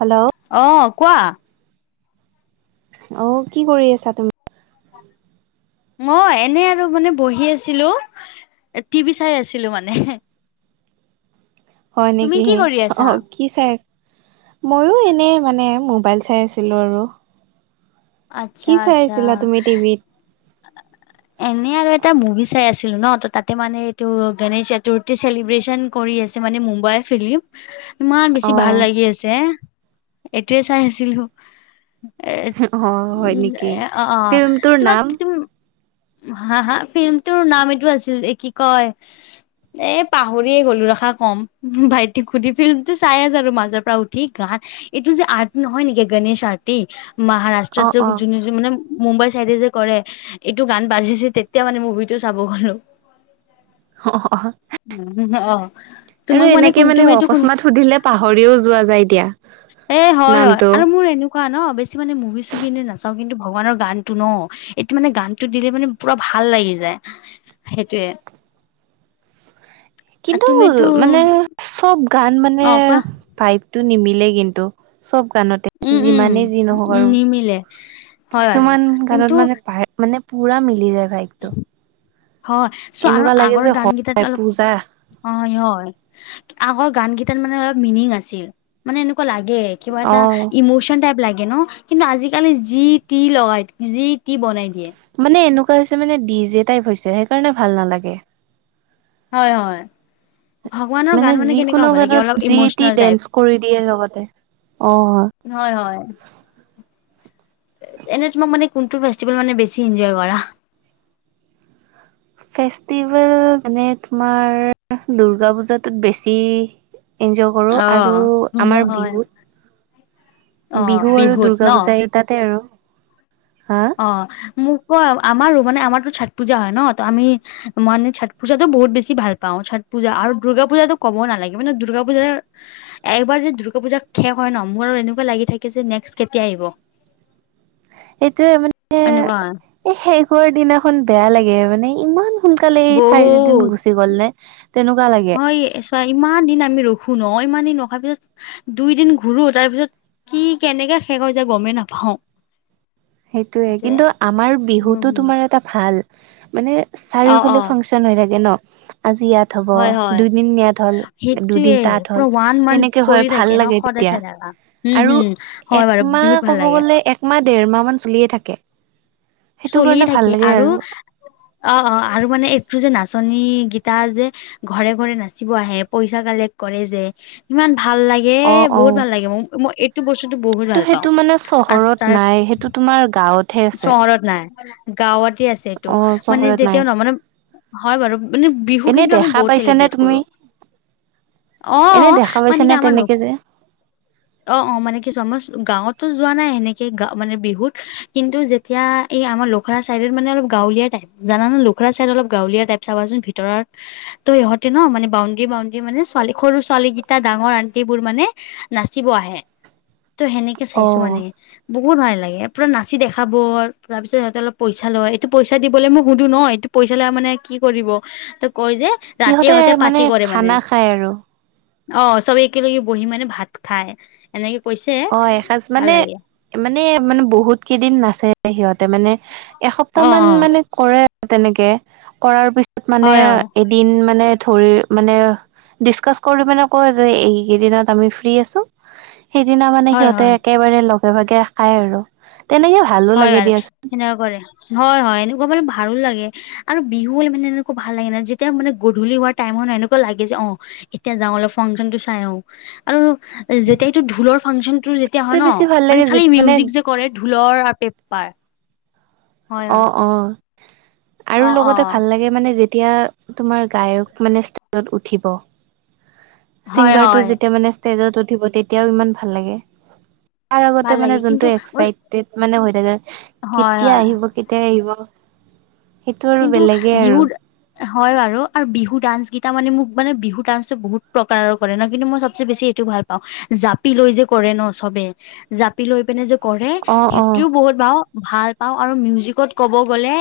Hello অ' কোৱা? অ', কি কৰি আছা তুমি? ম'ই এনে আৰু মানে বহি আছিলোঁ, টিভি চাই আছিলো মানে। হয় তুমি কি নেকিহে? কৰি আছা? কি চাই? ময়ো এনেই মানে, মোবাইল চাই আছিলো আৰু। আচ্ছা কি চাই আচ্ছা আছিলা তুমি টিভিত? [inaudible] এনে আৰু এটা মুভি চাই আছিলো ন, ত' তাতে মানে এইটো গণেশ চতুৰ্থী চেলিব্ৰেচন কৰি আছে মানে মুম্বাইৰ ফিল্ম ইমান বেছি অ ভাল লাগি আছে, এইটোৱে চাই আছিলোঁ। এ, অ হয় উঁ, নেকি অ' অঁ। ফিল্মটোৰ তোমাক নাম হা-হা? ফিল্মটোৰ নাম এইটো আছিল, এ কি কয়! এ পাহৰিয়ে গলো ৰ'খা কম, ভাইটিক সুধি ফিল্মতো চাই [unintelligible] আৰু মাজৰ পৰা উঠি গান এইটো যে আৰ্টি নহয় নেকি? গণেশ আৰ্টি, এই অ মহাৰাষ্ট্ৰত যে অ যোনে যো মানে মুম্বাই চাইডে যে কৰে। এইটো গান বাজিছে তেতিয়া মানে মুভিটো চাব গলোঁ। অ [inaudible] উ অ। আৰু তোমাক মানে এনেকে কুনতু মিটো কুন অকস্মাত সুধিলে পাহৰিও যোৱা যায় দিয়া। এ হয় হয়, নামটো আৰু মোৰ এনো কোৱা ন, বেছি মানে মুভি-চুভি এনে নাচাও কিন্তু ভগৱানৰ গানটো ন এইটো মানে গানটো দিলে মানে পুৰা ভাল লাগি যায়, সেইটোৱে। কিন্তু মানে, চব গান মানে অ কোৱা ভাইভটো নিমিলে কিন্তু, চব গানত উম যিমানেই যি নহওঁক উম আৰু। নিমিলে হয় আৰু কিছুমান গানত কিন্তু মানে পাৰে মানে পুৰা মিলি যায় ভাইকটো। হয়, চোৱা আৰু আগৰ যে হয় গানগেটাত অলপ পূজা অয় হয়। আগৰ গান গেটাত মানে অলপ মিনিং আ'ছে। মানে এনেকুৱা লাগে, কিবা অ এটা ইমোচন টাইপ লাগে ন! কিন্তু আজি-কালি যি-টি লগাই, যি-টি বনাই দিয়ে। মানে এনেকুৱা হৈছে মানে ডি'জে টাইপ হৈছে, সেইকাৰণে ভাল নালাগে। হয় হয়। ভগৱানৰ মানে গান কেনেকা যিকোনো হ'ব লাগে গানত অলপ যি-টি ইম'চনেল টাইপ ডেন্স কৰি দিয়ে লগতে। অঁহ হয়। হয় হয়। এনে তোমাক মানে কোনটো ফেষ্টিভেল মানে বেছি এনজয় কৰা? ফেষ্টিভেল মানে তোমাৰ দুৰ্গা পূজাটোত বেছি এনজয় অ কৰোঁ আৰু আমাৰ হয় বিহুত অ বিহু আৰু বিহুত দুৰ্গা ন পূজা এই তাতে আৰু। হা? অঁ মোক ক আমাৰো মানে আমাৰটো চত পূজা হয় ন ত' আমি মানে চত পূজাতো বহুত বেছি ভাল পাওঁ, চত পূজা আৰু দুৰ্গা পূজাটো ক'ব নালাগে মানে দুৰ্গা পূজাৰ একবাৰ যদি দুৰ্গা পূজা শেষ হয় ন মোৰ আৰু এনেকুৱা লাগি থাকে যে নেক্সট কেতিয়া আহিব। সেইটোৱে এনেকুৱা হয়। এ শেষ হোৱাৰ দিনাখন বেয়া লাগে মানে ইমান সোনকালে এই চাৰিদিন বহুত গুচি গ'ল নে তেনেকুৱা লাগে। হয় চোৱা ইমান দিন আমি ৰখো ন ইমান দিন ৰখাৰ পিছত দুই দিন ঘূৰো তাৰ পিছত কি কেনেকে শেষ হৈ যায় গমেই নাপাও। সেইটোয়ে কিন্তু আমাৰ বিহুটো তোমাৰ এটা ভাল মানে অ অ চাৰিফালে ফাং চন হৈ থাকে ন, আজি ইয়াত হ'ব, হয় হয় দুদিন ইয়াত হল সেইটোয়ে দুদিন তাত পুৰা হ'ল ওৱান মান্থ তেনেকে চলি হয় থাকে ভাল ন লাগে সদায় তেতিয়া। চাই থাকা উম আৰু হুম হয় বাৰু একমাহ বিহুত ভাল কব লাগে গ'লে একমাহ দেৰ মাহ মান চলিয়ে থাকে। সেইটো কাৰণে ভাল লাগে আৰু। অঁ অঁ আৰু মানে এইটো যে নাচনী গীতা যে ঘৰে ঘৰে নাচিব আহে পইছা কালেক্ট কৰে যে ইমান ভাল লাগে অ এ অ বহুত ভাল লাগে মোক মই এইটো বস্তুটো বহুত ত ভাল সেইটো পাওঁ, মানে আৰু চহৰত তাৰ নাই সেইটো তোমাৰ গাঁৱত চহৰত নাই গাঁৱতে আছে এইটো, অ মানে চহৰত নাই তেতিয়াও ন মানে হয় বাৰু মানে বিহু এনে কিন্তু আমি দেখা বহুত পাইছানে চেলিব্ৰেট তুমি কৰো। এনে অঁ, দেখা মানে পাইছানে কি আমাৰ ল তেনেকে যে অঁ অঁ মানে কি চোৱা মই গাঁৱতটো যোৱা নাই এনেকে গা মানে বিহুত কিন্তু যেতিয়া এই আমাৰ লখৰা চাইডত মানে অলপ গাঁৱলীয়া টাইপ। জানানে লখৰা ছাইড অলপ গাঁৱলীয়া টাইপ চাবাচোন ভিতৰৰ ত' ইহঁতে ন মানে বাউণ্ডৰী বাউণ্ডৰী মানে ছোৱালী সৰু ছোৱালীকেইটা ডাঙৰ আণ্টিবোৰ মানে, নাচিব আহে ত' সেনেকে অ চাইছো মানে বহুত ভাল লাগে। পুৰা না চি দেখাব তাৰ পিছত সিহঁতে অলপ পইচা লয় এইটো পইচা দিবলৈ মোক সুধো ন এইটো পইচা লৈ মানে কি কৰিব ত' কয় যে ৰাতি সিহঁতে মানে পাৰ্টি কৰে মানে। খানা খায় আৰু অ' চবে একেলগে বহি মানে ভাত খাই এনেকে কৈছে, অ এসাঁজ ভাল মানে লাগে। মানে মানে বহুত কেইদিন নাচে সিহঁতে মানে অ এসপ্তাহ মান অ মানে কৰে তেনেকে কৰাৰ পিছত মানে হয় এদিন মানে ধৰি মানে ডিচকাচ কৰি মানে কয় যে এইকেইদিনত আমি ফ্ৰী আছো সেইদিনা মানে হয় হয় সিহঁতে হয় একেবাৰে লগে ভাগে খাই আৰু তেনেকে ভালো লাগে দিয়াচোন। নকৰে হয় হয়, এনেকুৱা মানে ভালো লাগে। আৰু বিহু হ'লে মানে এনেকুৱা ভাল লাগে ন যেতিয়া মানে গধূলি হোৱাৰ টাইম এনেকুৱা লাগে যে অঁ এতিয়া যাওঁ অলপ ফাংচনটো চাই আহো আৰু যেতিয়া এইটো ঢোলৰ ফাংচনটো যেতিয়া চবচে হয় ন বেছি ভাল মানে লাগে খালি যেতিয়া মিউজিক যে কৰে ঢোলৰ পেপাৰ হয় অ' হয় অ' আৰু অ অ লগতে ভাল লাগে মানে যে তিয়া তোমাৰ গায়ক মানে ষ্টেজত উঠিব। হয় ছিংগাৰটো হয় যেতিয়া মানে ষ্টেজত উঠিব তেতিয়াও ইমান ভাল লাগে। তাৰ ভাল আগতে লাগে মানে কিন্তু যোনটো একচাইট মেন্তে হৈ থাকে হয় কেতিয়া হয় আহিব কেতিয়া আহিব। সেইটো আৰু কিন্তু বেলেগে আৰু। বিহুত হয় বাৰু আৰু বিহু ডান্স কেইটা মানে মোক মানে বিহু ডান্সটো বহুত প্ৰকাৰৰ কৰে ন কিন্তু মই চবচে বেছি এটো ভাল পাওঁ জাপি লৈ যে কৰে ন চবে জাপি লৈ পিনে যে কৰে অ অ সেইটোও বহুত বাৰ ভাল পাওঁ আৰু মিউজিকত ক'ব গ'লে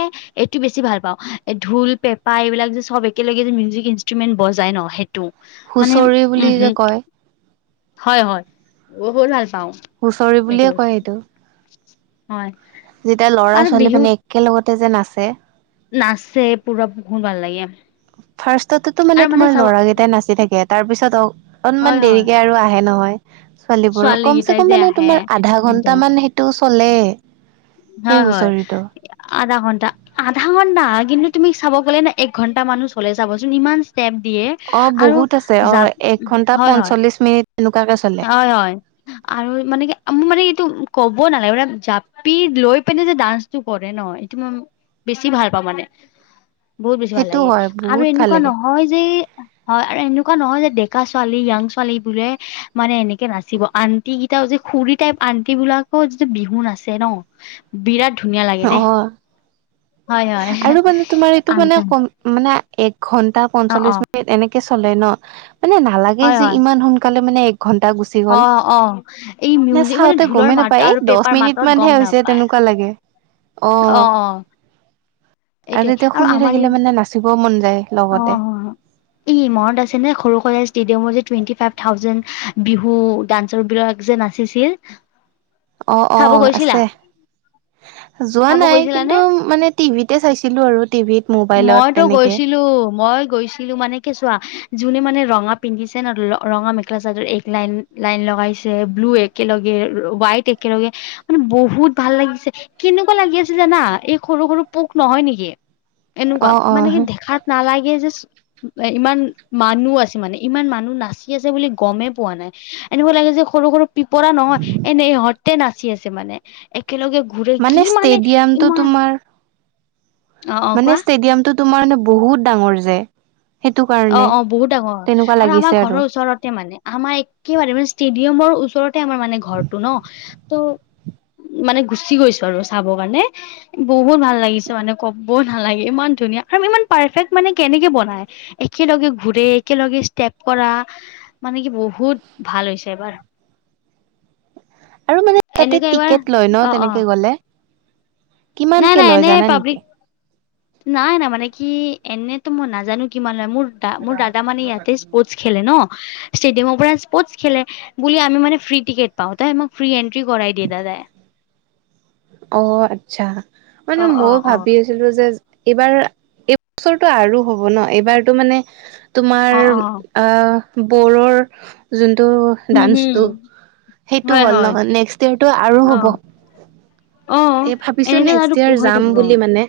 টো বেছি ভাল পাওঁ ঢোল পেপা এইবিলাক যে চব একেলগে যে মিউজিক ইনষ্ট্ৰুমেন্ট বজাই ন সেইটো মানে হুঁচৰি বুলি উম যে হম কয় হয় হয় বহুত ভাল পাওঁ হুঁচৰি এইটো বুলিয়ে কয় বস্তু সেইটো হয় যেতিয়া ল'ৰা আৰু ছোৱালী বিহুত মানে একেলগতে যে নাচে নাচে পুৰা বহুত ভাল লাগে ফাৰ্ষ্টতেতো মানে আৰু তোমাৰ চাব লৰাৰাকেইটাই নাচি থাকে তাৰ পিছত অ হয় অনমান হয় দেৰিকে আৰু আহে নহয় ছোৱালী বোৰো কমচে কেইটাই যে কম মানে আহে তোমাৰ আধা এতে ঘন্ট মান টো চলে সেই হয় হয় হুঁচৰিটো আধা ঘণ্টা আধা ঘণ্টা কিন্তু তুমি চাব গ'লে ন এক ঘণ্টা মানো চলে চাবচোন ইমান ষ্টেপ দিয়ে অ আৰু বহুত আছে অ জাপ এক ঘন্টা হয় হয় পঞ্চল্লিশ মিনিট এনেকুৱাকে চলে হয় হয় আৰু মানে কি মোৰ মানে এইটো ক'ব নালাগে মানে জাপি লৈ পিনে যে ডান্স কৰে ন, এইটো মই বেছি ভাল পাওঁ মানে। বহুত বেছি ভাল সেইটো লাগে। হয় আৰু বহুত ভাল এনেকুৱা লাগে নহয় যে হয় আৰু এনেকুৱা নহয় যে ডেকা ছোৱালী, য়াং ছোৱালী বোলে মানে এনেকে নাচিব আণ্টি কেইটাওপষ যে খুৰী টাইপ আন্টি বিলাকৰ যিটো বিহু নাচে ন বিৰাট ধুনীয়া লাগে দেই অ হয় হয় আৰু মানে তোমাৰ এইটো আক মানে কম মানে এক ঘন্টা পঞ্চল্লিশ মিনিট এনেকে চলে ন মানে নালাগে হয় যে হয় ইমান সোনকালে মানে ঘণ্টা গুচি গ'ল অ অ এই নে মিউজিক মানে চাওঁতে ঢোলৰ গমেই মাত নাপায় এই আৰু দহ পেপাৰ মিনিট মাতত মানহে গম হৈছে নাপায় তেনেকুৱা লাগে অ অ এইটোৱে আৰু এতিয়া শুনি আমাৰ এই থাকিলে মানে নাচিবও মন যায় অ লগতে। অ কি মনত আছে সৰুসজাই ষ্টেডিয়ামত যে twenty five thousand Bihu dancer বিলাক যে নাচি চিচি অ', অ', আছে। যোৱা চাব নাই কিন্তু গৈছিলানে? মানে টিভিতে চাইছিলো আৰু টিভিত মোবাইলতে। মইতো গৈছিলো মই গৈছিলো মানে কি চোৱা যোনে মানে ৰঙা পিন্ধিছে ন ৰঙা মেখেলা চাদৰ এক লাইন লাইন লগাইছে ব্লু এক একেলগে হোৱাইট একেলগে মানে বহুত ভাল লাগিছে কেনেকুৱা লাগি আছে জানা এই সৰু, সৰু পোক নহয় নেকি এনেকুৱা অ' মানে কি অ' ভাত নালাগে যে ইমান মানুহ আছে মানে ইমান মানুহ নাচি আছে বুলি গমেই পোৱা নাই। এনেকুৱা লাগে যে সৰু সৰু পিপৰা নহয় এনেই ইহঁতে নাচি আছে মানে একেলগে ঘূৰে কি মানে ষ্টেডিয়ামটো ইমান তোমাৰ অ অ মানে কোৱা ষ্টেডিয়ামতটো তোমাৰ মে বহুত ডাঙৰ যে। সেইটো অ কাৰণে অ বহুত ডাঙৰ তেনেকুৱা আৰু আমাৰ লাগিছে ঘৰৰ ওচৰতে মানে আমাৰ একেবাৰে মানে ষ্টেডিয়ামৰ ওচৰতে আমাৰ মানে ঘৰটো ন ত মানে গুচি গৈছো আৰু চাব কাৰণে বহুত ভাল লাগিছে মানে কব ভাল লাগে ইমান ধুনীয়া আৰু ইমান পাৰফেক্ট মানে কেনেকে বনাই একেলগে ঘুৰে একেলগে ষ্টেপ কৰা। মানে কি বহুত ভাল হৈছে এবাৰ। আৰু মানে তাতে এনেকুৱা এবাৰ টিকেট লয় ন, অ অ তেনেকে গ'লে নাই কিমানকে নাই লয় এনেই জানা নেকি? পাব্লিক। নাই নাই মানে কি এনেতো মই নাজানো কিমান লয় মোৰ মোৰ দাদা মানে ইয়াতে স্পৰ্টচ খেলে ন। ষ্টেডিয়ামৰ পৰা স্পৰ্টচ খেলে বুলি আমি মান ফ্ৰী টিকেট পাওঁ তই আমাক ফ্ৰী এণ্ট্ৰি কৰাই দিয়ে দাদা। অ আচ্ছা মানে অ অ মই অ ভাবি আছোঁ ছিলো যে, এইবাৰ এই বছৰটো আৰু হব ন, এইবাৰতো মানে তোমাৰ অ অ আহ বৰৰ যোনটো হুম হুম ডান্সটো সেইটো হয় হ'ল হয় ন নেক্সট ডে আৰু অ হ'ব। অ তে ভাবিছো এনেকে নেক্সট তটো ইয়াৰ হৈ যাম থাকিব। বুলি মানে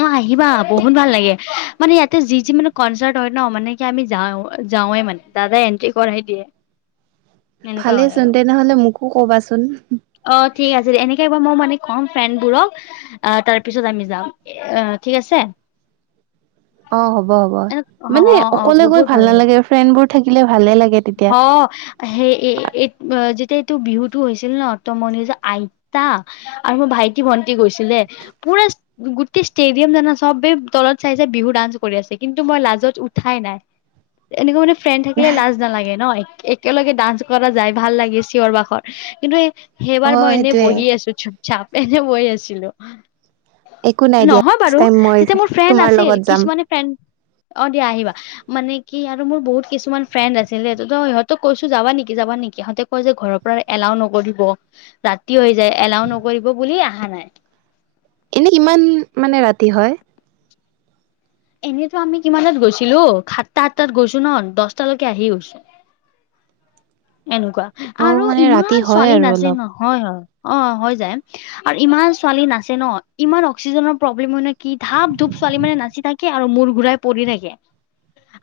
অ আহিবা বহুত ভাল লাগে মানে ইয়াতে যি যি মানে কনচাৰ্ট হয় ন মানে কি আমি যাওঁ যাওঁৱে মানে। দাদা এণ্ট্ৰি কৰাই দিয়ে। এনেকুৱা ভালে হয় চোন আৰু তেনেহলে মোকো কবাচোন অ, ঠিক আছে দে এনেকে এইবাৰ মই মানে কম ফ্ৰেণ্ডবোৰক। আহ তাৰ পিছত আমি যাম আহ ঠিক আছে। অ, হ'ব, হ'ব অ মানে অ অ অকলে গৈ বহুত ভাল লাগে নালাগে, ফ্ৰেণ্ড বোৰ থাকিলে ভালে লাগে। তেতিয়া। অ সেই এ এই যেতিয়া এইটো বিহুতটো হৈছিল ন ত মই নিজৰ আইতা আৰু মোৰ ভাইটি, ভন্টি গৈছিলে পুৰা গোটেই ষ্টেডিয়াম জানা চবেই তলত চাই চাই বিহু ডান্স কৰি আছে, কিন্তু মই লাজত উঠাই নাই। এনেকুৱা মানে ফ্ৰেণ্ড থাকিলে লাজ লাজ নালাগে ন এক একেলগে ডান্স কৰা যাই ভাল লাগে চিঞৰ বাখৰ কিন্তু এই সেইবাৰ মই অ' এনে সেইটোয়ে বহি আছো চুপচাপ এনেই বহি আছিলো। একো নাই দিয়া নহয় নেক্স বাৰু টাইম মই তেতিয়া মোৰ ফ্ৰেণ্ড তোমাৰ আছিল লগত যাম। কিছুমানে অ দিয়া আহিবা মানে কি আৰু মোৰ বহুত কিছুমান ফ্ৰেণ্ড আছে আছিলে সিহঁতক কৈছো যাবা নেকি যাবা নেকি সিহঁতে কয় যে ঘৰৰ পৰা এলাও নকৰিব। ৰাতি হৈ যায়, এলাও নকৰিব বুলি অহা নাই। এনেই কিমান মানে ৰাতি হয়। এনেইতো আমি কিমানত গৈছিলো সাতটা-আঠটাত গৈছো ন, দহটালৈকে আহি গৈছো। এনেকুৱা অ' আৰু মানে ৰাতি ইমান হয় ছোৱালী আৰু নাচে অলপ। নহয়, হয় অ, হৈ যায়। আৰু ইমান ছোৱালী নাচে ন ইমান অক্সিজেনৰ প্ৰব্লেম হয়, ন কি ধাপ ধূপ ছোৱালী মানে নাচি থাকি কি আৰু মূৰ ঘূৰাই পৰি থাকে।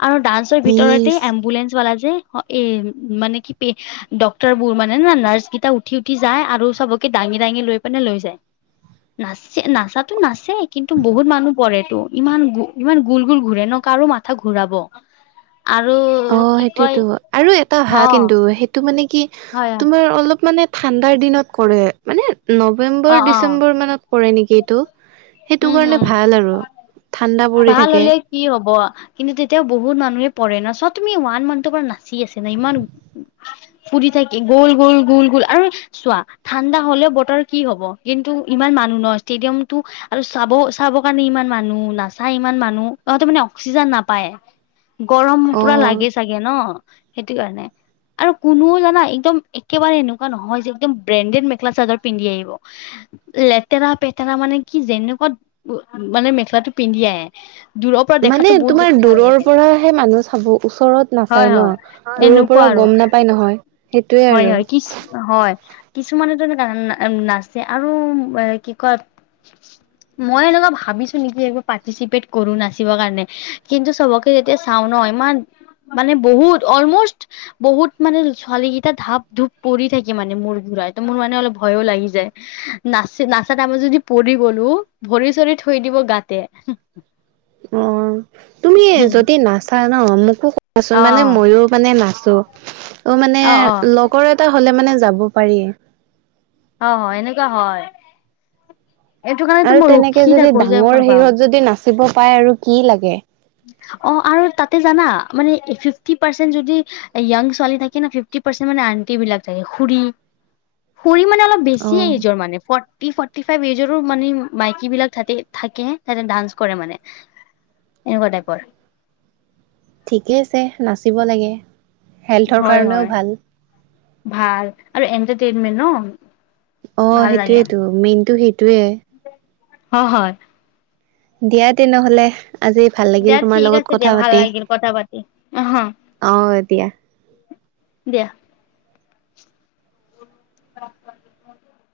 আৰু ডান্সৰ ভিতৰতে, ইচ এম্বুলেন্ঞ্চ বালা যে, এ মানে কি ডক্টৰ বোৰ মানে না নাৰ্ছ কেইটা উঠি উঠি যায় আৰু চবকে দাঙি দাঙি লৈ পেনে লৈ যায়। নাচ নাচাতো নাচেই কিন্তু বহুত মানুহ পৰেতো। ইমান গো ইমান গোল গোল ঘূৰে ন, কাৰো মাথা ঘূৰাব। আৰু। অ কি কয় সেইটোয়েতো আৰু এটা অ ভাল কিন্তু সেইটো মানে কি হয়। তোমাৰ অলপ মানে ঠাণ্ডাৰ দিনত কৰে মানে অ নৱেম্বৰ অ ডিচেম্বৰ মানত কৰে নেকি এইটো সেইটো হম কাৰণে হম ভাল আৰু ঠাণ্ডা পৰি ভাল থাকে। হলে কি হ'ব কিন্তু তেতিয়া বহুত মানুহে পৰে ন চব তুমি ওৱান মান্থৰ পৰা নাচি আছে না ইমান ফুৰি থাকি গ'ল গ'ল গোল গ'ল আৰু চোৱা ঠাণ্ডা হলেও বতৰ কি হব কিন্তু ইমান মানুহ ন ষ্টেডিয়ামতটো- আৰু চাব চাবৰ কাৰণে ইমান মানুহ নাচায় ইমান মানুহ ইহঁতে মানে অক্সিজেন নাপায়। গৰম পুৰা অ' লাগে চাগে ন সেইটো কাৰণে- আৰু কোনোও জানা একদম একেবাৰে এনেকুৱা নহয় যে একদম ব্ৰেণ্ডেড মেখেলা চাদৰ পিন্ধি আহিব। লেতেৰা পেতেৰা মানে কি যেনেকুৱা উ মানে মেখেলাটো পিন্ধি আহে। দূৰৰ পৰা দেখাতো মানে বহুত তোমাৰ বেছি ভাল দূৰৰ লাগে পৰাহে মানুহ চাব ওচৰত হয় নাচায়। হয় ন দূৰৰ এনেকুৱা পৰা আৰু গম নাপাই নহয়। সেইটোয়ে হয় আৰু। হয় কি? হয় কিছুমানেতো এনেকুৱা নাচে আৰু এ কি কয়। মই এনেকুৱা ভাবিছো নেকি এইবোৰ পাৰ্টিচিপেট কৰো নাচিবৰ কাৰণে কিন্তু চবকে যেতিয়া চাওঁ ন ইমান মানে বহুত অলমষ্ট বহুত মানে ছোৱালী এটা ধাপ ধূপ পৰি থাকে মানে মোৰ ঘুৰাই তো মোৰ মানে অলপ ভয়ো লাগি যায়। নাচি নাচা টাইমত যদি পৰি গলো ভৰি চৰি থৈ দিব গাতে- অ তুমি যদি নাচা ন মোকো কোৱাচোন অ মানে মইও মানে নাচো। অ মানে লগৰ এটা হ'লে মানে যাব পাৰি। অ, হয়, এনেকুৱা হয়। এইটো কাৰণেতো আৰু মই তেনেকে ৰখি যদি থাকো যে কোন ডাঙৰ পাম সিহত যদি নাচিব পায় আৰু কি লাগে। অ আৰু তাতে জানা মানে ফিফটি পাৰ্চেন্ট যদি। য়াং ছোৱালী থাকে ন, ফিফটি পাৰ্চেন্ট মানে আন্ট বিলাক থাকে, খুৰী খুৰী মানে অলপ বছি অ', এই নিজৰ মানে। ফৰ্টি ফৰ্টিফাইভ এজৰো মানে মাইকী বিলাক থাকে তাতে ডান্স কৰে মানে। এনেকুৱা টাইপৰ। ঠিকে আছে, নাচিব লাগে। হেল্থৰ হয় কাৰণেও হয়। ভাল ভাল আৰু এনটাৰটেইনমেণ্ট ন অ সেইটোয়েতটো মেইনতটো সেইটোয়ে। অ হয় দিয়া তেনেহলে আজি। ভাল লাগিল দিয়া তোমাৰ ঠিক লগত আছে দিয়া কথা ভাল পাতি লাগিল কথা পাতি অহ অহ দিয়া। দিয়া ৰা [inaudible]